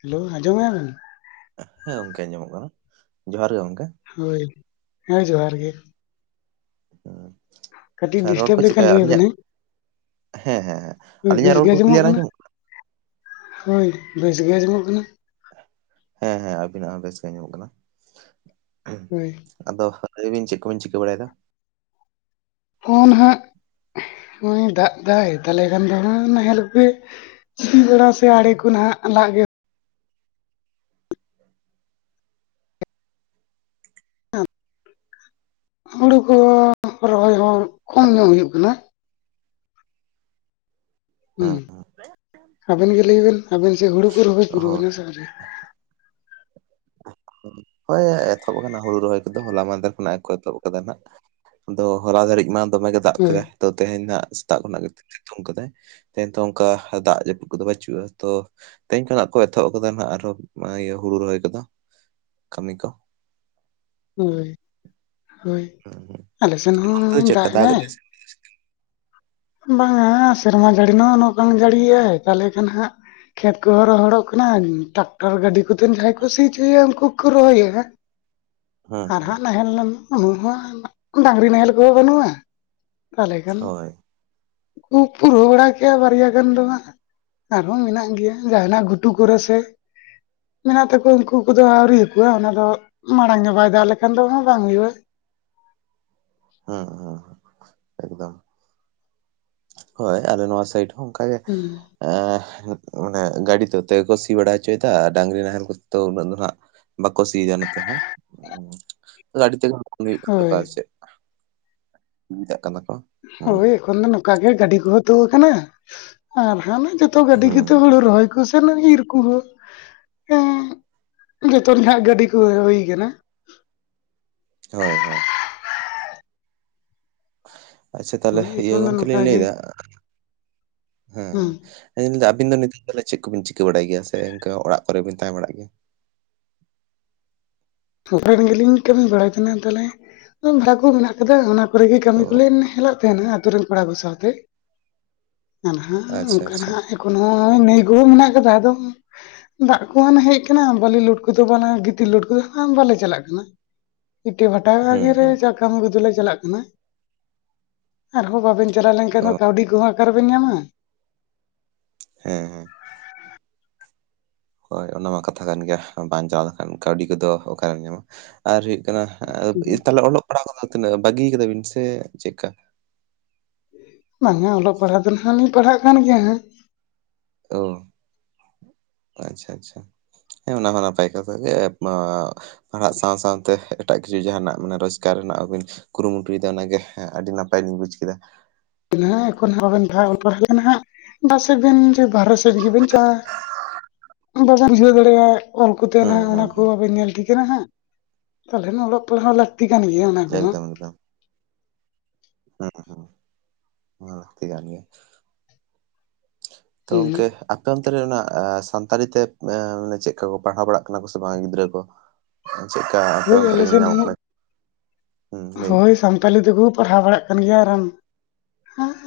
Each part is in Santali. ᱦᱮᱞᱳ ᱟᱸᱡᱚᱢᱮᱜᱼᱟ ᱵᱮᱱ? ᱦᱮᱸ ᱜᱚᱝᱠᱮ ᱟᱸᱡᱚᱢᱚᱜ ᱠᱟᱱᱟ, ᱡᱚᱦᱟᱨ ᱜᱮ ᱜᱚᱝᱠᱮ ᱾ ᱦᱳᱭ, ᱦᱮᱸ ᱡᱚᱦᱟᱨ ᱜᱮ ᱾ ᱦᱮᱸ ᱠᱟᱹᱴᱤᱡ ᱟᱪᱪᱷᱟ ᱨᱚᱲ ᱰᱤᱥᱴᱟᱵᱽ ᱠᱚ ᱪᱮᱫᱠᱟᱹ ᱞᱮᱠᱷᱟᱱ ᱞᱟᱹᱭ ᱟᱹᱞᱤᱧᱟᱜ ᱟᱵᱮᱱᱟᱹᱧ ᱦᱮᱸ ᱦᱮᱸ ᱦᱮᱸ, ᱦᱳᱭ ᱟᱹᱞᱤᱧᱟᱜ ᱵᱮᱥ ᱨᱚᱲ ᱜᱮ ᱠᱚ ᱠᱞᱤᱭᱟᱨ ᱠᱟᱱᱟ ᱟᱸᱡᱚᱢᱚᱜ ᱦᱳᱭ, ᱵᱮᱥ ᱜᱮ ᱟᱸᱡᱚᱢᱚᱜ ᱠᱟᱱᱟ ᱾ ᱦᱮᱸ, ᱦᱮᱸ, ᱟᱹᱵᱤᱱᱟᱜ ᱦᱚᱸ ᱵᱮᱥ ᱜᱮ ᱟᱸᱡᱚᱢ ᱠᱟᱱᱟ ᱾ ᱦᱳᱭ ᱾ ᱟᱫᱚ ᱦᱟᱹᱛᱟᱹᱭᱼᱵᱤᱱ ᱪᱮᱫ ᱠᱚᱵᱤᱱ ᱪᱤᱠᱟᱹ ᱵᱟᱲᱟᱭᱮᱫᱟ? ᱚᱻ ᱱᱟᱦᱟᱜ ᱦᱚᱜᱼᱚᱭ ᱫᱟᱜ ᱫᱟᱭ ᱛᱟᱞᱮ ᱠᱷᱟᱱ ᱫᱚ ᱦᱟᱜ ᱱᱟᱦᱮᱞ ᱠᱚᱜᱮ ᱥᱤ ᱵᱟᱲᱟ ᱥᱮ ᱟᱲᱮ ᱠᱚ ᱱᱟᱦᱟᱜ ᱞᱟᱜ ᱜᱮ ᱦᱳᱲᱳ ᱠᱚ ᱨᱚᱦᱚᱭ ᱦᱚ ᱠᱚᱢ ᱧᱚᱜ ᱦᱩᱭᱩᱜ ᱠᱟᱱᱟ ᱾ ᱦᱩᱸ, ᱦᱮᱸ ᱟᱵᱮᱱ ᱜᱮ ᱞᱟᱹᱭ ᱵᱮᱱ ᱟᱵᱮᱱ ᱥᱮᱫ ᱦᱩᱲᱩ ᱠᱚ ᱨᱚᱦᱚᱭ ᱦᱳᱭ ᱯᱩᱨᱟᱹᱣᱱᱟ ᱥᱮ ᱟᱹᱣᱨᱤ? ᱦᱳᱭ ᱮᱛᱚᱦᱚᱵ ᱟᱠᱟᱱᱟ ᱦᱩᱲᱩ ᱨᱚᱦᱚᱭ ᱠᱚᱫᱚ ᱦᱚᱞᱟ ᱢᱟᱫᱮᱨ ᱠᱷᱚᱱᱟᱜ ᱠᱚ ᱮᱛᱚᱦᱚᱵ ᱟᱠᱟᱫᱟ ᱱᱟᱜ ᱾ ᱟᱫᱚ ᱦᱚᱞᱟ ᱫᱷᱟᱹᱨᱤᱡ ᱢᱟ ᱫᱚᱢᱮ ᱜᱮ ᱫᱟᱜ ᱦᱳᱭ ᱠᱮᱫᱟᱭ ᱫᱚ ᱛᱮᱦᱮᱧ ᱫᱚ ᱦᱟᱸᱜ ᱥᱮᱛᱟᱜ ᱠᱷᱚᱱᱟᱜ ᱜᱮ ᱥᱤᱛᱩᱝ ᱠᱟᱫᱟᱭ ᱾ ᱛᱮᱦᱮᱧ ᱛᱚ ᱚᱝᱠᱟ ᱫᱟᱜ ᱡᱟᱯᱩᱫ ᱠᱚᱫᱚ ᱵᱟᱪᱩᱜᱼᱟ ᱛᱚ ᱛᱮᱦᱮᱧ ᱠᱷᱚᱱᱟᱜ ᱠᱚ ᱮᱛᱚᱦᱚᱵ ᱟᱠᱟᱫᱟ ᱱᱟᱜ ᱟᱨᱚ ᱱᱚᱣᱟ ᱤᱭᱟᱹ ᱦᱩᱲᱩ ᱨᱚᱦᱚᱭ ᱠᱚᱫᱚ ᱾ ᱠᱟᱹᱢᱤ ᱠᱚ ᱾ ᱦᱳᱭ, ᱦᱳᱭ, ᱦᱩᱸ ᱦᱩᱸ ᱟᱞᱮᱥᱮᱱ ᱚᱱᱛᱮ ᱫᱚ ᱦᱚᱸ ᱪᱮᱫᱠᱟ ᱫᱟᱜ ᱫᱟᱭ ᱮᱫᱟᱭ ᱾ ᱵᱟᱝᱟ ᱥᱮᱨᱢᱟ ᱡᱟᱹᱲᱤ ᱱᱚ ᱱᱚᱠᱟᱱ ᱡᱟᱹᱲᱤᱭᱟᱭ ᱛᱟᱦᱚᱞᱮ ᱠᱷᱟᱱ ᱦᱟᱸᱜ ᱠᱷᱮᱛ ᱠᱚᱦᱚᱸ ᱨᱚᱦᱚᱲᱚᱜ ᱠᱟᱱᱟ ᱴᱟᱠᱼᱼ ᱴᱟᱨ ᱜᱟᱹᱰᱤ ᱠᱚᱛᱮᱱ ᱡᱟᱦᱟᱸᱭ ᱠᱚ ᱥᱤ ᱚᱪᱚᱭᱟ ᱩᱱᱠᱩ ᱠᱚ ᱨᱚᱦᱚᱭᱮᱜᱼᱟ, ᱦᱮᱸ ᱟᱨ ᱦᱮᱸ ᱦᱟᱸᱜ ᱱᱟᱦᱮᱞ ᱞᱮᱱ [unintelligible] ᱰᱟᱝᱨᱤ ᱱᱟᱦᱮᱞ ᱠᱚᱦᱚᱸ ᱵᱟᱹᱱᱩᱜᱼᱟ, ᱛᱟᱦᱚᱞᱮ ᱠᱷᱟᱱ ᱦᱳᱭ ᱩᱵ ᱯᱩᱨᱟᱹᱣ ᱵᱟᱲᱟ ᱠᱮᱜᱼᱟ ᱵᱟᱨᱭᱟ ᱜᱟᱱ ᱫᱚ ᱦᱟᱜ ᱾ ᱟᱨᱦᱚᱸ ᱢᱮᱱᱟᱜ ᱜᱮᱭᱟ ᱡᱟᱦᱟᱱᱟᱜ ᱜᱷᱩᱴᱩ ᱠᱚᱨᱮ ᱥᱮ ᱢᱮᱱᱟᱜ ᱛᱟᱠᱚᱣᱟ ᱩᱝᱠᱩ ᱠᱚᱫᱚ ᱟᱹᱣᱨᱤᱭᱟᱠᱚᱣᱟ ᱚᱱᱟ ᱫᱚ ᱢᱟᱲᱟᱝ ᱜᱮ ᱵᱟᱭ ᱫᱟᱜ ᱞᱮᱠᱷᱟᱱ ᱫᱚ ᱦᱟᱸᱜ ᱵᱟᱝ ᱦᱩᱭᱩᱜᱼᱟ ᱾ ᱦᱮᱸ ᱾ ᱦᱳᱭ, ᱟᱞᱮ ᱱᱚᱣᱟ ᱥᱟᱭᱤᱰ ᱦᱚᱸ ᱚᱝᱠᱟᱜᱮ ᱦᱩᱸ ᱾ ᱮᱻ ᱢᱟᱱᱮ ᱜᱟᱹᱰᱤ ᱛᱚ ᱛᱮᱠᱚ ᱥᱤ ᱵᱟᱲᱟ ᱦᱚᱪᱚᱭᱮᱫᱟ ᱰᱟᱝᱨᱤ ᱱᱟᱦᱮᱞ ᱠᱚᱛᱮ ᱫᱚ ᱩᱱᱟᱹᱜ ᱫᱚ ᱱᱟᱦᱟᱜ ᱵᱟᱠᱚ ᱥᱤᱭᱮᱫᱟ ᱱᱚᱛᱮ ᱦᱚᱸ, ᱛᱟᱦᱚᱞᱮ ᱟᱹᱰᱤ ᱛᱮᱜᱮ [inaudible] ᱦᱩᱭᱩᱜ ᱠᱟᱱ ᱛᱟᱠᱚ ᱦᱳᱭ ᱥᱮᱜ ᱾ ᱫᱟᱠᱟ ᱫᱠᱚᱼᱼ? ᱦᱳᱭ ᱮᱠᱷᱚᱱ ᱫᱚ ᱱᱚᱝᱠᱟ ᱜᱮ ᱜᱟᱹᱰᱤ ᱠᱚ ᱛᱩ ᱟᱠᱟᱱᱟ ᱟᱨ ᱦᱟᱸ ᱠᱷᱟᱱ ᱡᱚᱛᱚ ᱜᱟᱹᱰᱤ ᱦᱩᱸ ᱜᱮᱛᱮ ᱦᱩᱲᱩ ᱨᱚᱦᱚᱭ ᱠᱚ ᱥᱟ ᱢᱩᱫᱤ [unintelligible] ᱤᱨ ᱠᱚᱦᱚᱸ ᱡᱷᱚᱛᱚ ᱱᱟᱦᱟᱜ ᱜᱟᱹᱰᱤ ᱠᱚ ᱜᱮ ᱦᱩᱭ ᱟᱠᱟᱱᱟ ᱾ ᱦᱳᱭ ᱦᱳᱭ ᱟᱪᱪᱷᱟ ᱛᱟᱦᱚᱞᱮ ᱦᱳᱭ ᱤᱭᱟᱹ ᱮᱠᱷᱚᱱ ᱫᱚ ᱜᱚᱢᱠᱮ ᱱᱚᱝᱠᱟ ᱞᱤᱧ ᱜᱮ ᱞᱟᱹᱭᱫᱟ ᱦᱩᱸ ᱦᱮᱸ ᱛᱮᱸᱦᱮᱧ ᱫᱚ ᱟᱵᱤᱱ ᱫᱚ ᱱᱤᱛᱚᱜ ᱪᱮᱫ ᱠᱚᱵᱤᱱ ᱪᱤᱠᱟᱹ ᱵᱟᱲᱟᱭ ᱜᱮᱭᱟ ᱥᱮ ᱤᱱᱠᱟᱹ ᱚᱲᱟᱜ ᱠᱚᱨᱮᱵᱤᱱ ᱛᱟᱦᱮᱸ ᱵᱟᱲᱟᱜ ᱜᱮᱭᱟ? [unintelligible] ᱜᱮᱞᱤᱧ ᱠᱟᱹᱢᱤ ᱵᱟᱲᱟᱭ ᱠᱟᱱᱟ ᱛᱟᱦᱚᱞᱮ ᱵᱷᱟᱲᱟ ᱠᱚ ᱢᱮᱱᱟᱜ ᱟᱠᱟᱫᱟ ᱚᱱᱟ ᱠᱚᱨᱮ ᱜᱮ ᱜᱮ ᱠᱟᱹᱢᱤ ᱚ ᱠᱚᱞᱮᱧ ᱦᱮᱞᱟᱜ ᱛᱟᱦᱮᱱᱟ ᱟᱹᱛᱩ ᱨᱮᱱ ᱠᱚᱲᱟ ᱠᱚ ᱥᱟᱶᱛᱮᱼᱼ ᱟᱨᱦᱚ ᱟᱪᱪᱷᱟ ᱚᱱᱠᱟ ᱟᱪᱪᱷᱟ ᱦᱟᱜ ᱮᱠᱷᱮᱱ ᱦᱚᱸ ᱱᱟᱹᱭ ᱜᱚᱲᱚ ᱢᱮᱱᱟᱜ ᱜᱮᱫᱚ ᱟᱫᱚᱼᱼ ᱫᱟᱜ ᱠᱚ ᱦᱟᱱᱮ ᱦᱮᱡ ᱟᱠᱟᱱᱟ ᱵᱟᱞᱤ ᱞᱳᱰ ᱠᱚᱫᱚ ᱵᱟᱝ ᱜᱤᱛᱤᱞ ᱞᱳᱰ ᱠᱚᱫᱚ ᱵᱟᱞᱮ ᱪᱟᱞᱟᱜ ᱠᱟᱱᱟ ᱤᱴᱟᱹ ᱵᱷᱟᱴᱟ ᱦᱩᱸ ᱦᱩᱸ ᱠᱟᱹᱢᱤ ᱠᱚᱫᱚ ᱪᱟᱞᱟᱜ ᱠᱟᱱᱟ ᱟᱨᱦᱚ ᱵᱟᱵᱮᱱ ᱪᱟᱞᱟᱣ ᱞᱮᱱ ᱠᱟ. ᱚ ᱭᱰᱤ ᱦᱟᱸᱜ-ᱟ ᱚᱠᱟ ᱨᱮᱵᱮᱱ ᱧᱟᱢᱟ ᱦᱮ ᱦᱮ ᱦᱳᱭ ᱚᱱᱟ ᱢᱟ ᱠᱟᱛᱷᱟ ᱠᱟᱱ ᱜᱮᱭᱟ ᱵᱟᱝ ᱪᱟᱞᱟᱣ ᱞᱮᱠᱷᱟᱱ ᱠᱟᱹᱣᱰᱤ ᱠᱚᱫᱚ ᱚᱠᱟᱨᱮᱢ ᱧᱟᱢᱟ ᱟᱨ ᱦᱩᱭᱩᱜ ᱠᱟᱱᱟ ᱛᱟᱦᱮ ᱚᱞᱚᱜ ᱯᱟᱲᱦᱟᱣ ᱠᱚᱫᱚ ᱛᱤᱱᱟᱹᱜ ᱵᱟᱹᱜᱤ ᱟᱠᱟᱫᱟ ᱵᱤᱱ ᱥᱮ ᱪᱮᱫ ᱠᱟ ᱵᱟᱝ-ᱟ ᱚᱞᱚᱜ ᱯᱟᱲᱦᱟᱣ ᱫᱚ ᱱᱟᱦᱟᱸᱜ ᱞᱤᱧ ᱯᱟᱲᱦᱟᱜ ᱠᱟᱱ ᱜᱮᱭᱟ ᱦᱟᱸᱜ ᱚ ᱟᱪᱪᱷᱟ ᱟᱪᱪᱷᱟ ᱦᱮ ᱚᱱᱟ ᱱᱟᱯᱟᱭ ᱠᱟᱛᱷᱟ ᱜᱮ ᱯᱟᱲᱦᱟᱜ ᱥᱟᱶᱟ ᱥᱟᱶᱟᱛᱮ ᱮᱴᱟᱜ ᱠᱤᱪᱷᱩ ᱡᱟᱦᱟᱱᱟᱜ ᱨᱳᱡᱽᱜᱟᱨ ᱨᱮᱱᱟᱜ ᱵᱤᱱ ᱠᱩᱨᱩ-ᱢᱩᱴᱩᱭ ᱫᱟ ᱚᱱᱟᱜᱮ ᱟᱹᱰᱤ ᱱᱟᱯᱟᱭ ᱟᱹᱰᱤ ᱱᱟᱯᱟᱭ ᱞᱤᱧ ᱵᱩᱪ ᱠᱮᱫᱟ ᱮᱠᱷᱚᱱ ᱼᱼ ᱚᱞ ᱯᱟᱲᱦᱟᱣ ᱯᱟᱥᱮᱫ ᱵᱤᱱ ᱵᱟᱦᱨᱮ ᱥᱮᱫ ᱜᱮᱵᱮᱱ ᱪᱟᱞᱟᱜᱼᱟ ᱵᱟᱵᱮᱱ ᱵᱷᱤᱨᱟᱹᱣ ᱫᱟᱲᱮ ᱟ ᱚᱞ ᱠᱚᱛᱮ ᱱᱟ ᱦᱩᱸ ᱦᱟᱸᱜ ᱚᱱᱟ ᱦᱩᱸ ᱠᱚ ᱦᱩᱸ ᱟᱵᱮᱱ ᱧᱮᱞ ᱴᱷᱤᱠᱱᱟ ᱦᱟᱸᱜ ᱛᱟᱦᱚᱞᱮ ᱚᱞᱚᱜ ᱯᱟᱲᱦᱟᱜ ᱦᱟ ᱛᱤ ᱠᱟᱱᱟ ᱜᱮᱭᱟ ᱚᱱᱟ ᱠᱚᱫᱚ ᱮᱠᱫᱚᱢ ᱮᱠᱫᱚᱢ [unintelligible] ᱛᱚ ᱦᱩᱸ ᱜᱚᱝᱠᱮ ᱚᱱᱛᱮ ᱨᱮ ᱚᱱᱟ ᱥᱟᱱᱛᱟᱞᱤ ᱛᱮ ᱪᱮᱫᱠᱟ ᱠᱚ ᱯᱟᱲᱦᱟᱣ ᱵᱟᱲᱟᱜ ᱠᱟᱱᱟ ᱠᱚ ᱥᱮ ᱵᱟᱝ ᱜᱤᱫᱽᱨᱟᱹ ᱠᱚ ᱪᱮᱫᱠᱟ ᱟᱯᱮ ᱦᱳᱭ ᱚᱱᱛᱮ ᱟᱞᱮ ᱨᱮ ᱥᱮᱱ ᱟᱢᱚᱜ ᱦᱚᱸ ᱠᱟᱱᱟ ᱦᱮ ᱞᱟ. ᱭ ᱢᱮ ᱦᱳᱭ ᱥᱟᱱᱛᱟᱞᱤ ᱛᱮᱠᱚ ᱯᱟᱲᱦᱟᱣ ᱵᱟᱲᱟᱜ ᱠᱟᱱ ᱜᱮᱭᱟ ᱟᱨ ᱮᱢ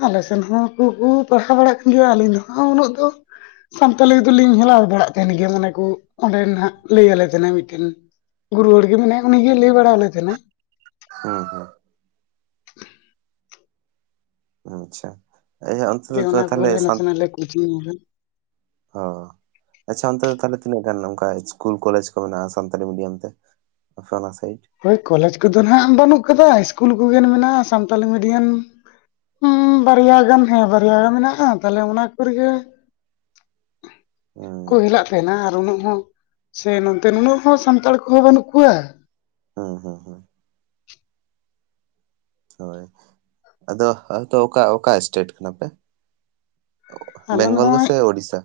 ᱟᱞᱮ ᱥᱮᱱ ᱦᱚᱸ ᱠᱚᱠᱚ ᱯᱟᱲᱦᱟᱣ ᱵᱟᱲᱟᱜ ᱠᱟᱱ ᱜᱮᱭᱟ ᱟᱹᱞᱤᱧ ᱫᱚ ᱦᱟᱸᱜ ᱩᱱᱟᱹᱜ ᱫᱚ ᱥᱟᱱᱛᱟᱞᱤ ᱫᱚᱞᱤᱧ ᱦᱮᱞᱟᱣ ᱵᱟᱲᱟᱜ ᱛᱟᱦᱮᱱ ᱜᱮᱭᱟ ᱢᱚᱱᱮ ᱠᱚ ᱚᱸᱴᱰᱮ ᱞᱟᱹᱭ ᱟᱞᱮ ᱛᱟᱦᱮᱸᱱᱟ ᱢᱤᱫᱴᱤᱱ ᱜᱩᱨᱩ ᱦᱚᱲ ᱜᱮ ᱢᱮᱱᱟᱭᱟ ᱩᱱᱤ ᱜᱮ ᱞᱟᱹᱭ ᱵᱟᱲᱟ ᱟᱞᱮ ᱛᱟᱦᱮᱱᱟᱭ ᱦᱩ ᱦᱩ ᱟᱪᱪᱷᱟ ᱮᱭᱟ ᱚᱱᱛᱮ ᱛᱟᱦᱞᱮ ᱥᱟᱱᱹᱹᱹ ᱟᱞᱮ ᱠᱩᱪ ᱦᱚ ᱟᱪᱪᱷᱟ ᱚᱱᱛᱮ ᱫᱚ ᱛᱟᱦᱚᱞᱮ ᱛᱤᱱᱟᱹᱜ ᱜᱟᱱ ᱚᱱᱠᱟ ᱤᱥᱠᱩᱞ ᱠᱚᱞᱮᱡᱽ ᱠᱚ ᱢᱮᱱᱟᱜᱼᱟ ᱥᱟᱱᱛᱟᱞᱤ ᱢᱤᱰᱤᱭᱟᱢ ᱛᱮ, ᱦᱟᱱᱟᱥᱟᱭᱤᱴ ᱦᱳᱭ ᱠᱚᱞᱮᱡᱽ ᱠᱚᱫᱚ ᱦᱟᱸᱜ ᱵᱟᱹᱱᱩᱜ ᱠᱟᱫᱟ ᱤᱥᱠᱩᱞ ᱠᱚᱜᱮ ᱢᱮᱱᱟᱜᱼᱟ ᱥᱟᱱᱛᱟᱞᱤ ᱢᱤᱰᱤᱭᱟᱢ ᱵᱟᱨᱭᱟ ᱜᱟᱱ ᱦᱮ ᱵᱟᱨᱭᱟ ᱜᱟᱱ ᱢᱮᱱᱟᱜᱼᱟ ᱛᱟᱦᱞᱮ ᱚᱱᱟ ᱠᱚᱨᱮ ᱜᱮ [inaudible] ᱠᱚ ᱦᱩᱸ ᱦᱮᱞᱟᱜ ᱛᱟᱦᱮᱱᱟ ᱟᱨ ᱩᱱᱟᱹᱜ ᱦᱚ ᱥᱮ ᱱᱚᱛᱮ ᱦᱚ ᱥᱟᱱᱛᱟᱲ ᱠᱚᱦᱚ ᱵᱟᱹᱱᱩᱜ ᱠᱚᱣᱟ ᱦᱩ ᱦᱩ ᱦᱩ ᱦᱳᱭ ᱟᱫᱚ ᱟᱫᱚ ᱚᱠᱟ ᱚᱠᱟ ᱮᱥᱴᱮᱴ ᱠᱟᱱᱟ ᱯᱮ, ᱟᱞᱮ ᱵᱮᱝᱜᱚᱞ ᱱᱚᱜᱼᱚᱭ ᱜᱮᱥᱮ ᱳᱲᱤᱥᱥᱟ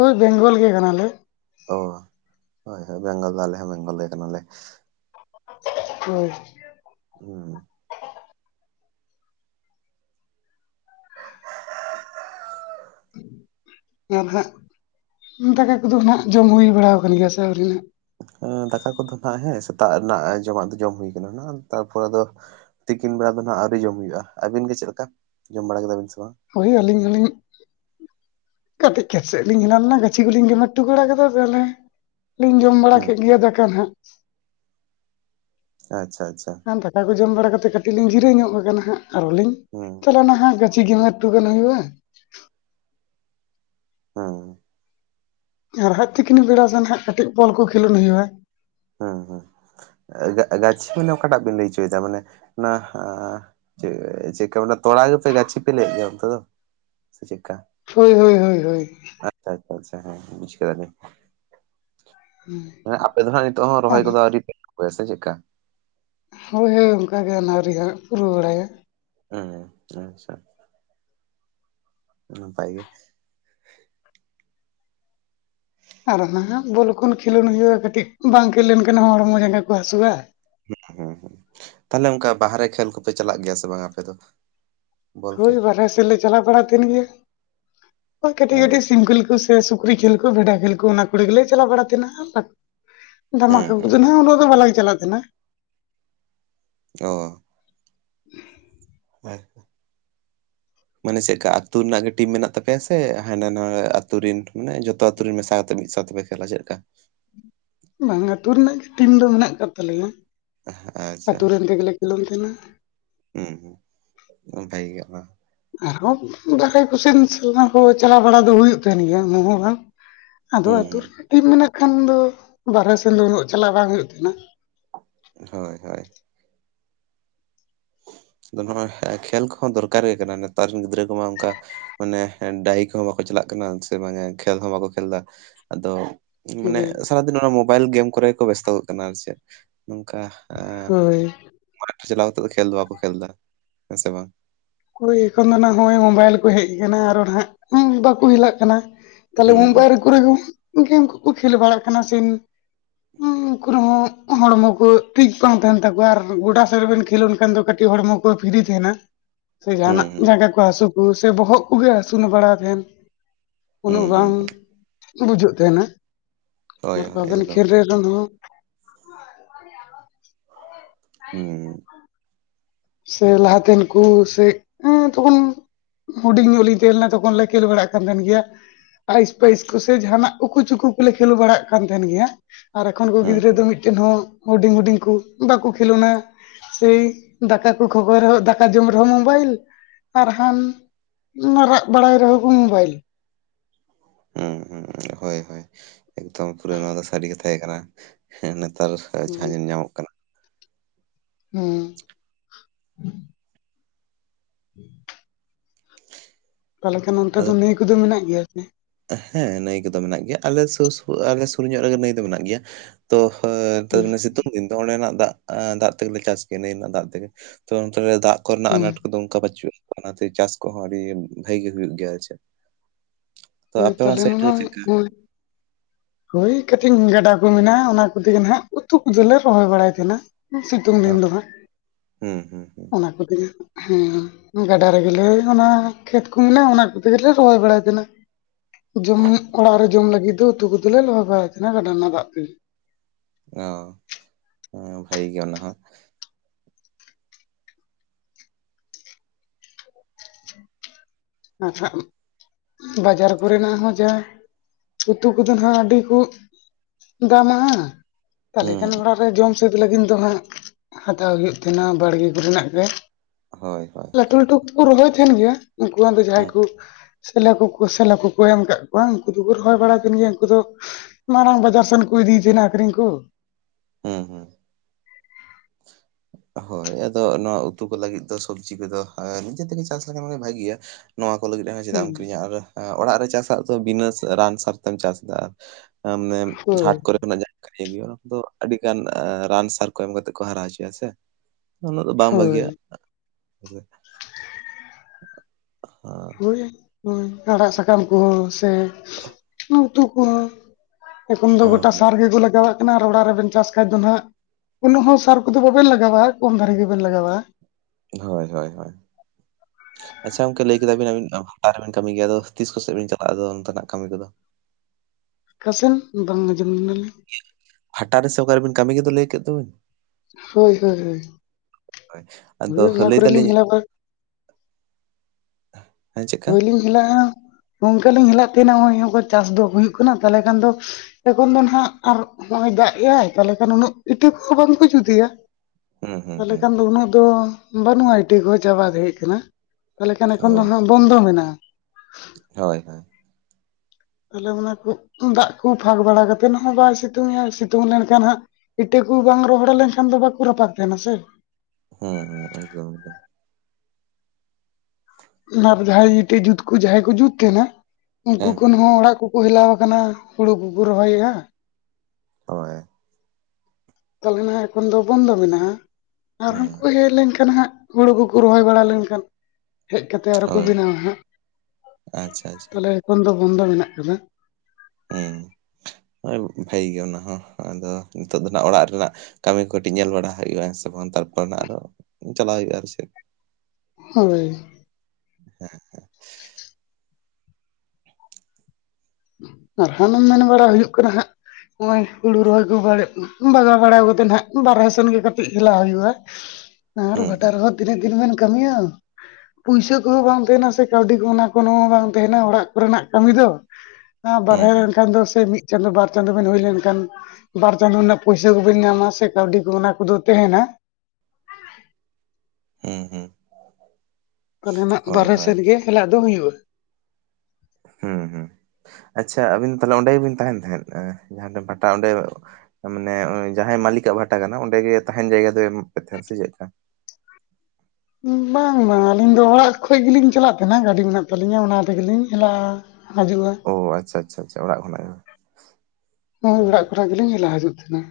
ᱳᱭ ᱵᱮᱝᱜᱚᱞ ᱜᱮ ᱠᱟᱱᱟ ᱞᱮ᱾ ᱚ ᱦᱳᱭᱼᱦᱳᱭ ᱵᱮᱝᱜᱚᱞ ᱫᱚ ᱟᱞᱮ ᱦᱚ ᱵᱮᱝᱜᱚᱞ ᱜᱮ ᱠᱟᱱᱟ ᱞᱮ ᱦᱩ ᱦᱩᱢ ᱟᱨ ᱦᱟᱸᱜ ᱫᱟᱠᱟ ᱠᱚᱫᱚ ᱦᱟᱸᱜ ᱡᱚᱢ ᱦᱩᱭ ᱵᱟᱲᱟ ᱠᱟᱱᱟ ᱜᱮᱭᱟ ᱥᱮ ᱟᱹᱣᱨᱤᱼᱼ ᱫᱟᱠᱟ ᱠᱚᱫᱚ ᱱᱟᱦᱟᱜ ᱦᱮ ᱥᱮᱛᱟᱜ ᱨᱮᱱᱟᱜ ᱡᱚᱢᱟᱜ ᱫᱚ ᱡᱚᱢ ᱦᱩᱭ ᱠᱟᱱᱟ ᱛᱟᱨ ᱯᱚᱨᱮ ᱫᱚ ᱛᱤᱠᱤᱱ ᱵᱮᱲᱟ ᱫᱚ ᱱᱟᱦᱟᱸᱜ ᱟᱹᱣᱨᱤ ᱡᱚᱢ ᱦᱩᱭᱩᱜᱼᱟ ᱟᱹᱵᱤᱱ ᱜᱮ ᱪᱮᱫ ᱞᱮᱠᱟ ᱡᱚᱢ ᱵᱟᱲᱟ ᱠᱮᱫᱟ ᱵᱤᱱ ᱥᱮ ᱵᱟᱝ? ᱦᱳᱭ ᱟᱹᱞᱤᱧ ᱦᱚᱞᱤᱧᱼᱼ ᱠᱟᱹᱴᱤᱡ ᱠᱷᱮᱛ ᱥᱮᱫ ᱞᱤᱧ ᱦᱮᱞᱟ ᱞᱮᱱᱟ ᱜᱟᱹᱪᱷᱤ ᱠᱚᱞᱤᱧ ᱜᱮᱢᱟᱨ ᱦᱚᱴᱩ ᱵᱟᱲᱟ ᱠᱟᱫᱟ ᱛᱟᱦᱚᱞᱮᱼᱼ ᱞᱤᱧ ᱡᱚᱢ ᱵᱟᱲᱟ ᱠᱮᱫ ᱦᱩᱸ ᱜᱮᱭᱟ ᱫᱟᱠᱟ ᱱᱟᱦᱟᱸᱜᱼᱼ ᱟᱪᱪᱷᱟ, ᱟᱪᱪᱷᱟ, ᱫᱟᱠᱟ ᱠᱚ ᱡᱚᱢ ᱵᱟᱲᱟ ᱠᱟᱛᱮᱫ ᱠᱟᱹᱴᱤᱡ ᱞᱤᱧ ᱡᱤᱨᱟᱹ ᱧᱚᱜ ᱟᱠᱟᱱᱟ ᱦᱟᱸᱜ ᱟᱨᱦᱚᱞᱤᱧ ᱦᱩᱸ ᱪᱚᱞᱚᱱ ᱜᱟᱹᱪᱷᱤ ᱜᱮᱡᱮᱨᱼᱼ ᱛᱩ ᱜᱟᱱ ᱦᱩᱭᱩᱜᱼᱟ᱾ ᱦᱮᱸᱻ ᱟᱨᱦᱚ ᱛᱤᱠᱤᱱ ᱵᱮᱲᱟ ᱥᱮᱱ ᱦᱟᱸᱜ ᱠᱟᱹᱴᱤᱡ ᱵᱚᱞ ᱠᱚ ᱠᱷᱮᱞᱳᱰ ᱦᱩᱭᱩᱜᱼᱟ᱾ ᱦᱩᱸ ᱦᱩᱸ [inaudible] ᱜᱟᱹᱪᱷᱤ ᱢᱟᱱᱮ ᱚᱠᱟᱴᱟᱜ ᱵᱮᱱ ᱞᱟᱹᱭ ᱦᱚᱪᱚᱭᱮᱫᱟ ᱢᱟᱱᱮ ᱚᱱᱟᱼᱼ ᱪ ᱪᱮᱫᱠᱟ ᱟᱱᱮ ᱛᱚᱲᱟᱯᱮ ᱜᱟᱹᱪᱷᱤ ᱯᱮ ᱞᱟᱹᱭ ᱜᱮᱭᱟ ᱚᱱᱛᱮ ᱫᱚ ᱥᱮ ᱪᱮᱫᱠᱟ? ᱦᱳᱭ ᱦᱳᱭ ᱦᱳᱭ ᱦᱳᱭ᱾ ᱟᱪᱪᱷᱟ ᱟᱪᱪᱷᱟ ᱟᱪᱪᱷᱟ ᱦᱮᱸ ᱱᱤᱥ ᱠᱮᱫ ᱫᱮ ᱟᱯᱮ ᱫᱚ ᱦᱟᱜᱼᱼ ᱨᱚᱦᱚᱭ ᱟᱨ ᱜᱚᱫ ᱟᱹᱣᱨᱤ ᱥᱮ ᱪᱮᱫᱮᱠᱟ? ᱦᱳᱭ ᱦᱳᱭ ᱚᱱᱠᱟᱜ ᱜᱮ ᱟᱹᱣᱨᱤ ᱦᱟᱸᱟᱜ ᱨᱩᱣ [unintelligible] ᱦᱮᱸ ᱦᱮᱸ ᱟᱪᱪᱷᱟ ᱱᱟᱯᱟᱭ ᱜᱮ ᱟᱨ ᱦ ᱵᱚᱞ ᱠᱷᱚᱱ ᱠᱷᱮᱞᱳᱰ ᱦᱩᱭᱩᱜᱼᱟ ᱠᱟᱹᱴᱤᱡ ᱵᱟᱝ ᱠᱷᱮᱞ ᱞᱮᱱᱠᱷᱟᱱ ᱦᱚᱲᱢᱚ ᱡᱟᱸᱜᱟ ᱠᱚ ᱦᱟᱹᱥᱩᱼᱟ᱾ ᱦᱮᱸ ᱦᱮᱸ ᱦᱚᱸ ᱛᱟᱦᱞᱮ ᱚᱱᱠᱟ ᱵᱟᱦᱨᱮ ᱠᱷᱹᱮᱞ ᱠᱚᱯᱮ ᱪᱟᱞᱟᱜ ᱜᱮᱭᱟ ᱥᱮ ᱵᱟᱝ ᱟᱯᱮ ᱫᱚ? ᱵᱚᱞ ᱳᱭ ᱠᱷᱮᱞ ᱵᱟᱨᱦᱮ ᱥᱮᱫ ᱞᱮ ᱪᱟᱞᱟᱣ ᱵᱟᱲᱟ ᱛᱟᱦᱮᱱ ᱜᱮᱭᱟᱭ ᱠᱟᱹᱴᱤᱡ ᱠᱟᱹᱴᱤᱡ ᱚ ᱥᱤᱢᱠᱩᱞᱼᱼ ᱥᱮ ᱥᱩᱠᱨᱤ ᱠᱷᱮᱞ ᱠᱚ ᱵᱷᱮᱰᱟ ᱠᱷᱮᱞ ᱠᱚ ᱚᱱᱟ ᱠᱩᱲ ᱜᱮᱞᱮ ᱪᱟᱞᱟᱣ ᱵᱟᱲᱟ ᱛᱟᱦᱮᱱᱟ᱾ ᱦᱩᱸ ᱫᱷᱟᱢᱟᱠᱟ ᱠᱚᱩ ᱦᱩᱸ ᱩᱱᱟᱹᱜ ᱫᱚ ᱵᱟᱞᱟᱝ ᱪᱟᱞᱟᱜ ᱛᱟᱦᱮᱱᱟ᱾ ᱚᱻ [inaudible] [inaudible] [inaudible] ᱢᱟᱱᱮ ᱪᱮᱫᱠᱟ ᱟᱹᱛᱩ ᱨᱮᱱᱟᱜ ᱜᱮ ᱴᱤᱢ ᱢᱮᱱᱟᱜ ᱛᱟᱯᱮᱭᱟ ᱥᱮ ᱦᱟᱱᱟ ᱱᱟᱣᱟ ᱟᱹᱛᱩ ᱨᱮᱱ ᱢᱟᱱᱮ ᱡᱚᱛᱚ ᱟᱹᱛᱩ ᱨᱮᱱ ᱢᱮᱥᱟ ᱠᱟᱛᱮ ᱢᱤᱫ ᱥᱟᱶ ᱛᱮᱯᱮᱼᱼ ᱪᱞᱟ ᱪᱮᱫ ᱞᱮᱠᱟ? ᱵᱟᱝ ᱟᱹᱛᱩ ᱨᱮᱱᱟᱜ ᱜᱮ ᱴᱤᱢ ᱫᱚ ᱢᱮᱱᱟᱜ ᱟᱠᱟᱫ ᱛᱟᱞᱮᱭᱟ᱾ ᱟᱪᱪᱷᱟ ᱟᱹᱛᱩ ᱨᱮᱱ ᱛᱮᱜᱮᱞᱮ ᱠᱷᱮᱞᱳᱱ ᱛᱟᱦᱮᱱᱟ ᱦᱩᱸ ᱵᱷᱟᱹᱜᱮ ᱟᱫᱚ ᱾ ᱟᱨᱦᱚᱸ ᱫᱟᱭ ᱠᱩᱥᱤᱱ ᱠᱚ ᱪᱟᱞᱟᱣ ᱵᱟᱲᱟ ᱫᱚ ᱦᱩᱭᱩᱜ ᱛᱟᱦᱮᱱ ᱜᱮᱭᱟ ᱦᱚᱸ ᱵᱟᱝ᱾ ᱟᱫᱚ ᱦᱩᱸ ᱟᱛᱳ ᱦᱩᱸ ᱨᱮᱱᱟᱜ ᱴᱤᱢ ᱢᱮᱱᱟᱜ ᱠᱷᱟᱱ ᱫᱚ ᱵᱟᱨᱦᱮ ᱥᱮᱱ ᱫᱚ ᱩᱱᱟᱹᱜ ᱪᱟᱞᱟᱜ ᱵᱟᱝ ᱦᱩᱭᱩᱜ ᱛᱟᱦᱱᱟ ᱾ ᱦᱳᱭ ᱦᱳᱭ᱾ ᱟᱫᱚ ᱱᱚᱣᱟ ᱠᱷᱮᱹᱞ ᱠᱚᱦᱚᱸ ᱫᱚᱨᱠᱟᱨ ᱜᱮ ᱠᱟᱱᱟ ᱱᱮᱛᱟᱨ ᱨᱮᱱ ᱜᱤᱫᱽᱨᱟᱹ ᱠᱚᱢᱟ ᱚᱱᱠᱟᱼᱼ ᱢᱟᱱᱮ ᱰᱟᱭᱤ ᱠᱚᱦᱚᱸ ᱵᱟᱠᱚ ᱪᱟᱞᱟᱜ ᱠᱟᱱᱟ ᱥᱮ ᱵᱟᱝᱮ ᱠᱷᱮᱞ ᱦᱚᱸ ᱵᱟᱠᱚ ᱠᱷᱮᱞ ᱮᱫᱟ ᱟᱫᱚᱼᱼ ᱢᱟᱱᱮ ᱦᱳᱭ ᱥᱟᱨᱟ ᱫᱤᱱ ᱢᱳᱵᱟᱭᱤᱞ ᱜᱮᱢ ᱠᱚᱨᱮ ᱜᱮ ᱠᱚ ᱵᱮᱥᱛᱜ ᱠᱟᱱᱟ ᱟᱨ ᱪᱮᱫ ᱱᱚᱝᱠᱟᱼᱼ ᱦᱳᱭ᱾ ᱢᱟᱴᱨᱮ ᱪᱟᱞᱟᱣ ᱠᱟᱛᱮᱚ ᱠᱷᱮᱞ ᱫᱚ ᱵᱟᱠᱚ ᱠᱷᱮᱞ ᱮᱫᱟ ᱦᱮᱸ ᱥᱮ ᱵᱟᱝ᱾ ᱚᱠᱚᱭ ᱮᱠᱷᱚᱱ ᱫᱚ ᱱᱟ ᱱᱚᱜᱼᱚᱭ ᱢᱳᱵᱟᱭᱤᱞ ᱠᱚ ᱦᱮᱡ ᱟᱠᱟᱱᱟ᱾ ᱟᱨᱚ ᱱᱟᱦᱟᱜ ᱵᱟᱠᱚ ᱦᱮᱞᱟᱜ ᱠᱟᱱᱟ ᱾ ᱛᱟᱦᱞᱮ ᱦᱩᱸ ᱦᱩᱸ ᱢᱳᱵᱟᱤᱧᱞ ᱠᱚᱨᱮ ᱫᱚ ᱜᱮᱢ ᱠᱚᱼᱠᱚ ᱠᱷᱮᱞ ᱵᱟᱲᱟᱜ ᱠᱟᱱᱟ ᱥᱮ ᱩᱱᱠᱩ ᱨᱮᱦᱚᱸ ᱦᱚᱲᱢᱚ ᱠᱚ, ᱴᱷᱤᱠ ᱵᱟᱝ ᱛᱟᱦᱮᱱ ᱛᱟᱠᱩᱣᱟ ᱾ ᱟᱨ ᱜᱚᱰᱟ ᱥᱮᱫ ᱨᱮᱵᱮᱱ ᱠᱷᱮᱞᱳᱱ ᱠᱷᱟᱱ ᱫᱚ ᱠᱟᱹᱴᱤᱡ ᱦᱚᱲᱢᱚ ᱠᱚ ᱚᱠᱚᱭ ᱯᱷᱨᱤ ᱛᱟᱦᱮᱱᱟ ᱾ ᱥᱮ ᱦᱩᱸ ᱡᱟᱦᱟᱱᱟᱜ ᱦᱩᱸ ᱡᱟᱸᱜᱟ ᱠᱚ ᱦᱥᱩ ᱠᱚ, ᱥᱮ ᱵᱚᱦᱚᱜ ᱠᱚᱜᱮ ᱦᱟᱹᱥᱩ ᱵᱟᱲᱟᱭ ᱛᱟᱦᱮᱸᱱ ᱩᱱᱟᱹᱜ ᱦᱩᱸ ᱦᱩᱸ ᱵᱟᱝ, ᱦᱩᱸ ᱵᱩᱡᱷᱟᱹᱜ ᱛᱟᱦᱮᱱᱟ ᱾ ᱦᱳᱭ ᱟᱨ ᱦᱳᱭ ᱵᱟᱵᱮᱱ ᱮᱠᱫᱚᱢ ᱠᱷᱤᱨ ᱨᱮ ᱦᱩᱸ ᱥᱮ ᱞᱟᱦᱟᱛᱮᱱᱠᱩ ᱥᱮ, ᱮᱸ ᱛᱚᱠᱷᱚᱱ ᱦᱩᱰᱤᱧ ᱧᱚᱜ ᱞᱤᱧ ᱛᱟᱦᱮᱸ ᱞᱮᱱᱟ᱾ ᱛᱚᱠᱷᱚᱱ ᱠᱷᱮᱞ ᱵᱟᱲᱟ-ᱜ ᱠᱟᱱ ᱛᱟᱦᱮᱱ ᱜᱮᱭᱟ ᱾ ᱯᱟᱭᱤᱥ - ᱯᱟᱭᱤᱥ ᱠᱚᱥᱮ ᱡᱟᱦᱟᱱᱟᱜ ᱩᱠᱩ ᱪᱩᱠᱩ ᱠᱚᱞᱮ, ᱠᱷᱮᱞᱳ ᱵᱟᱲᱟᱜ ᱠᱟᱱ ᱛᱟᱦᱮᱱ ᱜᱮᱭ-ᱟ᱾ ᱟᱨ ᱮᱠᱷᱚᱱ ᱠᱚ ᱦᱩᱸ ᱜᱤᱫᱽᱨᱟᱹ ᱦᱩᱸ ᱫᱚ, ᱢᱤᱫᱴᱮᱱ ᱦᱚᱸ ᱦᱩᱰᱤᱧ - ᱦᱩᱰᱤᱧ ᱠᱚ ᱵᱟᱠᱚ ᱠᱷᱮᱞᱳᱱᱟ ᱥᱮᱭ ᱫᱟᱠᱟ ᱠᱚ ᱠᱷᱚᱜᱚᱨ, ᱨᱮᱦᱚᱸ ᱫᱟᱠᱟ ᱡᱚᱢ ᱨᱮᱦᱚᱸ ᱢᱳᱚᱵᱟᱭᱤᱞ᱾ ᱟᱨ ᱦᱟᱱ ᱨᱟᱜ ᱵᱟᱲᱟᱭ ᱨᱮᱦᱚᱸ ᱠᱚ ᱢᱳᱵᱟᱭᱤᱞ ᱾ ᱦᱩᱸ, ᱦᱚᱸ ᱦᱳᱭ ᱦᱳᱭ ᱮᱠᱫᱚᱢ ᱯᱩᱨᱟᱹ ᱱᱚᱣᱟ ᱫᱚ ᱥᱟᱹᱲᱤ ᱜᱮ ᱛᱟᱦᱮᱸ ᱠᱟᱱᱟ᱾ ᱱᱮᱛᱟᱨ ᱡᱟᱦᱟᱸ ᱧᱮᱞ ᱧᱟᱢᱚᱜ ᱠᱟᱱᱟ᱾ ᱦᱩᱸ [inaudible] ᱛᱟᱦᱚᱞᱮ ᱠᱷᱟᱱ ᱚᱱᱛᱮ ᱟᱫᱚ ᱫᱚ ᱱᱤᱭᱟᱹ ᱠᱚᱼᱫᱚ ᱢᱮᱱᱟᱜ ᱜᱮᱭᱟ ᱟᱨᱠᱤ? ᱦᱮᱸ ᱱᱟᱹᱭ ᱠᱚᱼᱫᱚ ᱢᱮᱱᱟᱜ ᱜᱮᱭᱟ᱾ ᱟᱞᱮ ᱟᱞᱮ ᱥᱩᱨ ᱧᱚᱜ ᱨᱮᱜᱮ ᱱᱟᱹᱭ ᱫᱚ ᱢᱮᱱᱟᱜ ᱜᱮᱭᱟ ᱾ ᱛᱚ ᱦᱟᱭ ᱚᱱᱛᱮ ᱫᱚ ᱦᱮᱸ ᱚᱱᱮ ᱥᱤᱛᱩᱝ ᱤᱱ ᱫᱚ ᱚᱸᱰᱮᱱᱟᱜ ᱫᱟᱜ, ᱫᱟᱜ ᱛᱮᱜᱮᱞᱮ ᱪᱟᱥ ᱠᱮᱭᱟ ᱾ ᱱᱟᱹᱭᱹ ᱨᱮᱱᱟᱜ ᱫᱟᱜ ᱛᱮᱜᱮ ᱛᱚ ᱚᱱᱛᱮᱨᱮ ᱫᱟᱜ ᱠᱚᱨᱮᱱᱟᱜ ᱟᱱᱟᱴ ᱠᱚᱼᱫᱚ ᱚᱱᱠᱟ ᱵᱟᱹᱪᱩᱜᱼᱟ ᱾ ᱚᱱᱟᱛᱮ ᱪᱟᱥ ᱠᱚᱼᱦᱚᱸ ᱟᱹᱰᱤ ᱵᱷᱟᱜᱮ ᱜᱮ ᱦᱩᱭᱩᱜ ᱜᱮᱭᱟ? ᱟᱨ ᱪᱮ ᱦᱳᱭ, ᱛᱟᱦᱞᱮ ᱢᱟ ᱱᱟᱜ ᱦᱚᱭ ᱦᱳᱭ ᱠᱟᱴᱤᱡ ᱜᱟᱰᱟ ᱠᱚ ᱢᱮᱱᱟᱜᱼᱟ᱾ ᱚᱱᱟ ᱠᱚᱛᱮᱜᱮ ᱱᱦᱟᱜ ᱩᱛᱩ ᱠᱚᱫᱚᱞᱮ ᱨᱚᱦᱚᱭ ᱵᱟᱲᱟᱭ ᱛᱟᱦᱮᱱᱟ᱾ ᱥᱤᱛᱩᱝ ᱚ ᱫᱤᱱ ᱫᱚ ᱦᱟᱜ, ᱦᱩᱸ ᱦᱩᱸ ᱦᱩᱸ ᱚᱱᱟ ᱠᱚᱛᱮᱜᱮ ᱦᱮᱸ ᱜᱟᱰᱟ ᱨᱮᱜᱮᱞᱮ, ᱚᱱᱟ ᱠᱷᱮᱛ ᱠᱚ ᱢᱮᱱᱟᱜᱼᱟ᱾ ᱚᱱᱟ ᱠᱚᱛᱮᱜᱮᱞᱮ ᱨᱚᱦᱚᱭ ᱵᱟᱲᱟᱭ ᱛᱟᱦᱮᱱᱟ᱾ ᱡᱚᱢ ᱚᱲᱟᱜ ᱨᱮ ᱡᱚᱢ ᱞᱟᱹᱜᱤᱫ ᱫᱚ ᱩᱛᱩ ᱠᱚᱫᱚᱞᱮ ᱞᱚᱦᱚᱭ ᱵᱟᱲᱟᱭ ᱛᱟᱦᱮᱱᱟ᱾ ᱜᱟᱰᱟ ᱨᱮᱱᱟ-ᱜ ᱫᱟᱜ ᱛᱮᱜᱮ᱾ ᱚ ᱦᱚ ᱵᱷᱟᱜᱤ ᱜᱮᱭᱟ ᱚᱱᱟ ᱦᱚᱸ᱾ ᱟᱪᱪᱷᱟ ᱵᱟᱡᱟᱨ ᱠᱚᱨᱮᱱᱟᱜ ᱦᱚᱸ ᱡᱟᱭ, ᱩᱛᱩ ᱠᱚᱼᱫᱚ ᱱᱟᱜ ᱟᱹᱰᱤ ᱠᱚ᱾ ᱫᱟᱢᱟ, ᱟ ᱛᱟᱦᱞᱮ ᱦᱩᱸ ᱠᱷᱟᱱ ᱚᱲᱟᱜ ᱨᱮ ᱡᱚᱢ ᱥᱟᱹᱛ ᱞᱟᱹᱜᱤᱫ ᱫᱚ, ᱦᱟᱸᱜ ᱦᱟᱛᱟᱣ ᱦᱩᱭᱩᱜ ᱛᱟᱦᱮᱱᱟ ᱵᱟᱲᱜᱮ ᱠᱚᱨᱮᱱᱟᱜ ᱜᱮ᱾ ᱦᱳᱭ ᱦᱳᱭ ᱞᱟᱹᱴᱩ - ᱞᱟᱹᱴᱩ ᱠᱚ ᱨᱚᱦᱚᱭ ᱛᱟᱦᱮᱦᱱ ᱜᱮᱭᱟ ᱾ᱩᱱᱠᱩᱣᱟᱜ ᱫᱚ ᱡᱟᱦᱟᱸᱭ ᱦᱩᱸ ᱠᱚ ᱥᱮᱞᱚ ᱠᱚ ᱥᱮᱞᱚ ᱠᱚᱼᱠᱚ ᱮᱢ ᱠᱟᱜ ᱠᱚᱣᱟ᱾ ᱩᱱᱠᱩ ᱫᱚᱠᱚ ᱨᱚᱦᱚᱭ ᱵᱟᱲᱟ ᱠᱟᱱ ᱜᱮᱭᱟ᱾ ᱩᱱᱠᱩ ᱫᱚ ᱢᱟᱨᱟᱝ ᱵᱟᱡᱟᱨ ᱥᱮᱱ ᱠᱚ ᱤᱫᱤ ᱛᱟᱭᱱᱟ ᱟᱠᱷᱨᱤᱧ ᱠᱚ᱾ ᱦᱮᱸ ᱦᱮᱸ ᱦᱳᱭ ᱟᱫᱚ ᱱᱚᱣᱟ ᱩᱛᱩ ᱠᱚ ᱞᱟᱹᱜᱤᱫ ᱫᱚ, ᱥᱚᱵᱽᱡᱤ ᱠᱚᱼᱫᱚ ᱱᱤᱡᱮ ᱛᱮᱜᱮ ᱪᱟᱥ ᱞᱮᱠᱷᱟᱱ ᱵᱷᱟᱹᱜᱤᱭᱟ᱾ ᱱᱚᱣᱟ ᱠᱚ ᱞᱟᱹᱜᱤᱫ ᱦᱚᱸ ᱪᱮᱫᱟᱜ ᱦᱩᱸ ᱮᱢ ᱠᱤᱨᱤᱧᱟ ᱾ ᱟᱨ ᱚᱲᱟᱜ ᱨᱮ ᱪᱟᱥᱟᱜ ᱫᱚ, ᱵᱤᱱᱟᱹ ᱨᱟᱱ ᱥᱟᱨ ᱛᱮᱢ ᱪᱟᱥᱫᱟ᱾ ᱢᱟᱱᱮ ᱦᱳᱭ ᱦᱟᱴ ᱠᱚᱨᱮ ᱠᱷᱚᱱᱟᱜ ᱭᱟᱹ ᱚᱱᱟ ᱠᱚᱼᱫᱚ ᱟᱹᱰᱤ ᱜᱟᱱ ᱨᱟᱱ ᱥᱟᱨ ᱠᱚ ᱮᱢ ᱠᱟᱛᱮᱫ ᱠᱚ᱾ ᱦᱟᱨᱟ ᱦᱚᱪᱚᱭᱟ ᱥᱮ᱾ ᱩᱱᱟᱜ ᱫᱚ ᱵᱟᱝ ᱵᱷᱟᱹᱜᱤᱭᱟ᱾ ᱦᱳᱭ ᱦ [unintelligible] ᱦᱳᱭ, ᱚᱶᱟ ᱦᱸ ᱟᱲᱟᱜ ᱥᱟᱠᱟᱢ ᱠᱚᱼᱦᱚᱸ ᱥᱮ ᱩᱛᱩ ᱠᱚᱼᱦᱚᱸ ᱾ ᱮᱠᱷᱚᱱ ᱫᱚ ᱦᱮᱸ ᱜᱚᱴᱟ ᱥᱟᱨ ᱜᱮᱠᱚ ᱞᱟᱜᱟᱣᱟ᱾ ᱚᱱᱟ ᱨᱮᱵᱮᱱ ᱪᱟᱥ ᱠᱷᱟᱡ ᱫᱩᱱᱟᱹᱜ ᱩᱱᱟᱹᱜ ᱦᱚᱸ ᱥᱟᱨ ᱠᱚᱫᱚ ᱵᱟᱵᱮᱱ ᱞᱟᱜᱟᱣᱟ ᱠᱚᱢ ᱫᱷᱟᱨᱟ ᱜᱮᱵᱮᱱ ᱞᱟᱜᱟᱣᱟ ᱾ ᱦᱳᱭ ᱦᱳᱭ ᱦᱳᱭ ᱾ ᱟᱪᱪᱷᱟ ᱜᱚᱝᱠᱮ ᱞᱟᱹᱭ ᱠᱮᱫᱟ ᱵᱤᱱ ᱟᱹᱵᱤᱱ ᱛᱟᱨ ᱵᱤᱱ ᱠᱟᱹᱢᱤ ᱜᱮᱭᱟ ᱟᱫᱚ ᱛᱤᱥ ᱠᱚᱥᱮᱫ ᱵᱤᱱ ᱪᱟᱞᱟᱜᱼᱟ ᱟᱫᱚ ᱚᱱᱛᱮᱱᱟᱜ ᱠᱟᱹᱢᱤ ᱠᱚᱫᱚ? ᱠᱟᱥᱮᱱ ᱵᱟᱝ [unintelligible] ᱞᱮᱱᱟ ᱞᱤᱱ ᱾ ᱤᱭᱟᱹᱜ ᱦᱟᱴᱟ ᱨᱮᱥᱮ ᱚᱠᱟᱨᱮᱵᱤᱱ ᱠᱟᱹᱢᱤ ᱜᱮᱫᱚ ᱞᱟᱹᱭ ᱠᱮᱫ ᱫᱚᱵᱤᱱ? ᱦᱳᱭ ᱦᱳᱭ ᱦᱳᱭ ᱦᱳᱭ ᱟᱫᱚ ᱦᱳᱭ ᱚᱱᱟ ᱞᱟᱹᱭ ᱠᱚᱨᱮ ᱞᱤᱧ ᱫᱟᱞᱤᱧ ᱦᱮᱞᱟ ᱯᱟᱭ ᱾ ᱦᱮᱸ ᱪᱮᱫᱠᱟ ᱦᱳᱭᱞᱤᱧ ᱦᱮᱞᱟᱜᱼᱟ ᱱᱚᱝᱠᱟᱞᱤᱧ ᱦᱮᱞᱟᱜ ᱠᱟᱱᱟ ᱚᱭ ᱦᱚᱠᱚ ᱪᱟᱥ ᱫᱚ ᱦᱩᱭᱩᱜ ᱠᱟᱱᱟ ᱛᱟᱞᱮ ᱠᱷᱟᱱ ᱫᱚ ᱾ ᱮᱠᱷᱚᱱ ᱫᱚ ᱱᱟᱦᱱᱟᱜ ᱟᱨ ᱦᱚᱸᱜ ᱚᱭ ᱫᱟᱜ ᱮᱟᱭ ᱛᱟᱦᱞᱮ ᱠᱷᱟᱱ ᱩᱱᱟᱹᱜ ᱤᱛᱟᱹ ᱠᱚᱦᱚᱸ ᱵᱟᱝᱠᱚ ᱡᱩᱫᱤᱭᱟ ᱾ ᱦᱩᱸ ᱦᱩᱸ ᱛᱟᱦᱞᱮ ᱦᱩᱸ ᱠᱷᱟᱱ ᱫᱚ ᱩᱱᱟᱹᱜ ᱫᱚ ᱵᱟᱹᱱᱩᱜᱼᱟ ᱤᱴᱟᱹ ᱠᱚ ᱪᱟᱵᱟ ᱦᱩᱭ ᱠᱟᱱᱟ ᱛᱟᱞᱮ ᱠᱷᱟᱱ ᱚ ᱮᱠᱷᱚᱱ ᱫᱚ ᱦᱟᱢ ᱾ ᱵᱚᱱᱫᱚ ᱢᱮᱱᱟᱜᱼᱟ ᱾ ᱦᱳᱭ ᱦᱳᱭ, ᱛᱟᱞᱮ ᱚᱱᱟ ᱠᱩ ᱫᱟᱜ ᱠᱚ ᱯᱷᱟᱸᱠ ᱵᱟᱲᱟ ᱠᱟᱛᱮᱫ ᱦᱚᱸ ᱵᱟᱭ ᱥᱤᱛᱩᱝ ᱮᱭᱟ ᱥᱤᱛᱩᱝ ᱞᱮᱱᱠᱷᱟᱱ ᱦᱟᱸᱜ ᱤᱴᱟᱹ ᱠᱚ ᱵᱟᱝ ᱨᱚᱦᱚᱲ ᱞᱮᱱᱠᱷᱟᱱ ᱫᱚ ᱵᱟᱠᱚ ᱨᱟᱯᱟᱜ ᱛᱟᱦᱮᱱᱟ ᱥᱮ ᱾ ᱦᱩᱸ ᱦᱩᱸ ᱮᱠᱫᱚᱢ ᱮᱠᱫᱚᱢ ᱾ ᱱᱟᱠ ᱡᱟᱦᱟᱸᱭ ᱤᱴᱟᱹ ᱡᱩᱛ ᱠᱩ ᱡᱟᱦᱟᱸᱭ ᱠᱚ ᱡᱩᱛ ᱠᱟᱱᱟ ᱩᱱᱠᱩ ᱦᱮᱸ ᱠᱚ ᱦᱟᱸ ᱚᱲᱟᱜ ᱠᱚᱠᱚ ᱦᱮᱞᱟᱣ ᱠᱟᱱᱟ ᱦᱩᱲᱩ ᱠᱚᱠᱚ ᱨᱚᱦᱚᱭᱮᱜᱼᱟ ᱾ ᱦᱳᱭ, ᱛᱟᱞᱦᱮ ᱦᱟᱸᱜ ᱮᱠᱷᱚᱱ ᱫᱚ ᱵᱚᱱᱫᱚ ᱢᱮᱱᱟᱜᱼᱟ ᱟᱨ ᱦᱩᱸ ᱦᱟᱱᱠᱩ ᱦᱮᱡ ᱞᱮᱱᱠᱷᱟᱱ ᱦᱟᱸᱜ ᱦᱩᱲᱩ ᱠᱚᱠᱚ ᱨᱚᱦᱚᱭ ᱵᱟᱲᱟ ᱞᱮᱱᱠᱷᱟᱱ ᱾ ᱦᱮᱡ ᱠᱟᱛᱮᱜ ᱟᱨᱚ ᱠᱚ ᱦᱳᱭ ᱵᱮᱱᱟᱣᱟ ᱦᱟᱸᱜ ᱟᱪᱪᱷᱟ ᱟᱪᱪᱷᱟ ᱛᱟᱦᱞᱮ ᱮᱠᱷᱚᱱ ᱫᱚ ᱵᱚᱱᱫᱚ ᱢᱮᱱᱟᱜ ᱠᱟᱫᱟ ᱾ ᱦᱩᱸ ᱦᱳᱭ ᱵᱷᱟᱹᱜᱤ ᱜᱮ ᱚᱱᱟ ᱦᱚᱸ ᱟᱫᱚ ᱱᱤᱛᱚᱜ ᱫᱚ ᱱᱟᱜ ᱚᱲᱟᱜ ᱨᱮᱱᱟᱜ ᱠᱟᱹᱢᱤ ᱠᱚᱴᱤᱡ ᱧᱮᱞ ᱵᱟᱲᱟ ᱦᱩᱭᱩᱜ ᱟ ᱥᱮ ᱵᱟᱝ ᱛᱟᱨᱯᱚᱨ ᱟᱨᱚ ᱪᱟᱞᱟᱜ ᱦᱩᱭᱩᱜᱼᱟ ᱟᱨ ᱪᱮᱫ? ᱦᱳᱭ, ᱦᱮᱸ ᱦᱮᱸ ᱾ ᱟᱨ ᱦᱟᱱᱟᱢ ᱢᱮᱱ ᱵᱟᱲᱟ ᱦᱩᱭᱩᱜ ᱠᱟᱱᱟ ᱦᱟᱸᱜ ᱾ ᱚᱭ ᱦᱩᱲᱩ ᱨᱚᱦᱚᱭ ᱠᱚ ᱵᱟᱲᱮ ᱵᱟᱜᱟᱣ ᱵᱟᱲᱟ ᱠᱟᱛᱮᱜ ᱱᱟᱜ ᱵᱟᱨᱦᱮ ᱥᱮᱱ ᱜᱮ ᱠᱟᱹᱴᱤᱡ ᱞᱟ ᱦᱩᱭᱩᱜᱼᱟ᱾ ᱟᱨ ᱦᱩᱸ ᱵᱷᱟᱴᱟ ᱦᱩᱸ ᱨᱮᱦᱚᱸ ᱛᱤᱱᱟᱹᱜ ᱫᱤᱱ ᱵᱤᱱ ᱠᱟᱹᱢᱤᱭᱟ᱾ ᱯᱩᱭᱥᱟᱹ ᱠᱚᱦᱚᱸ ᱵᱟᱝ ᱛᱟᱦᱮᱸᱱᱟ ᱥᱮ ᱠᱟᱹᱣᱰᱤ ᱠᱚ ᱚᱱᱟ ᱠᱚᱱᱦᱚᱸ ᱵᱟᱝ ᱛᱟᱦᱮᱸᱱᱟ ᱚᱲᱟᱜ ᱠᱚᱨᱮᱱᱟᱜ ᱠᱟᱹᱢᱤ ᱫᱚ᱾ ᱟᱸ ᱦᱩᱸ ᱵᱟᱨᱦᱮ ᱨᱮ ᱦᱩᱸ ᱞᱮᱱᱠᱷᱟᱱ ᱫᱚ ᱥᱮ ᱢᱤᱫ ᱪᱟᱸᱫᱳ ᱵᱟᱨ ᱪᱟᱸᱫᱳ ᱵᱮᱱ ᱦᱩᱭ ᱞᱮᱱᱠᱷᱟᱱ, ᱵᱟᱨ ᱪᱟᱸᱫᱳ ᱱᱟᱜ ᱯᱩᱭᱥᱟᱹ ᱠᱚᱵᱮᱱ ᱧᱟᱢᱟ ᱥᱮ ᱠᱟᱹᱣᱰᱤ ᱠᱚ ᱚᱱᱟ ᱠᱚᱫᱚ ᱛᱟᱦᱮᱸᱱᱟ᱾ ᱦᱮᱸ ᱦᱮᱸ, ᱠᱟᱫᱚ ᱱᱟᱜ ᱵᱟᱨᱦᱮ ᱥᱮᱫ ᱜᱮ ᱦᱮᱞᱟᱜ ᱫᱚ ᱦᱩᱭᱩᱜᱼᱟ᱾ ᱦᱩᱸ ᱦᱩᱸ ᱟᱪᱷᱟ ᱟᱵᱤᱱ ᱛᱟᱦᱞᱮ ᱚᱸᱰᱮ ᱜᱮᱵᱤᱱ ᱛᱟᱦᱮᱸᱱ ᱛᱟᱦᱮᱸᱫ ᱮᱸ ᱡᱟᱦᱟᱸ ᱵᱤᱱ ᱵᱷᱟᱴᱟ ᱚᱸᱰᱮ ᱢᱟᱱᱮ ᱡᱟᱦᱟᱸᱭ ᱢᱟᱹᱞᱤᱠᱟᱜ ᱵᱷᱟᱴᱟ ᱠᱟᱱᱟ ᱚᱸᱰᱮ ᱜᱮ ᱛᱟᱦᱮᱸᱱ ᱡᱟᱭᱜᱟ ᱫᱚᱭ ᱮᱢᱟ ᱯᱮ ᱛᱟᱦᱮᱸ ᱥᱮ ᱪᱮᱜᱠᱟ? ᱵᱟᱝ ᱵᱟᱝ ᱟᱹᱞᱤᱧ ᱫᱚ ᱚᱲᱟᱜ ᱠᱷᱚᱡ ᱜᱮᱞᱤᱧ ᱪᱟᱞᱟᱜ ᱛᱷᱮᱱᱟ ᱜᱟᱹᱰᱤ ᱢᱮᱱᱟᱜ ᱛᱟᱹᱞᱤᱧᱟ ᱚᱱᱟ ᱛᱮᱜᱮᱞᱤᱧ ᱦᱤᱞᱟᱜᱼᱟ᱾ ᱦᱟᱡᱩᱜᱼᱟ᱾ ᱳ ᱟᱪᱷᱟ ᱟᱪᱷᱟ ᱟᱪᱷᱟ ᱚᱲᱟᱜ ᱠᱷᱚᱱᱟᱜ ᱜᱮ᱾ ᱦᱚᱸ ᱦᱩᱸ ᱚᱲᱟᱜ ᱦᱩᱸ ᱠᱷᱚᱱᱟᱜ ᱜᱮᱞᱤᱧ ᱦᱮᱞᱟ ᱦᱤᱡᱩᱜ ᱠᱟᱱᱟ,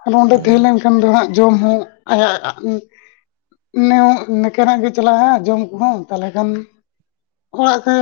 ᱛᱷᱟᱞᱮ ᱚᱸᱰᱮ ᱛᱮᱦᱮᱸ ᱦᱩᱸ ᱞᱮᱱ ᱠᱷᱟᱱ ᱫᱚ ᱦᱟᱸᱜ᱾ ᱡᱚᱢ ᱦᱚᱸ ᱟᱭᱟᱜ [inaudible] ᱱᱮ ᱱᱮᱠᱟᱱᱟᱜ ᱜᱮ ᱪᱟᱞᱟᱜᱼᱟ ᱡᱚᱢ ᱠᱚᱦᱚᱸ ᱛᱟᱞᱦᱮ ᱠᱷᱟᱱ ᱚᱲᱟᱜ ᱛᱮ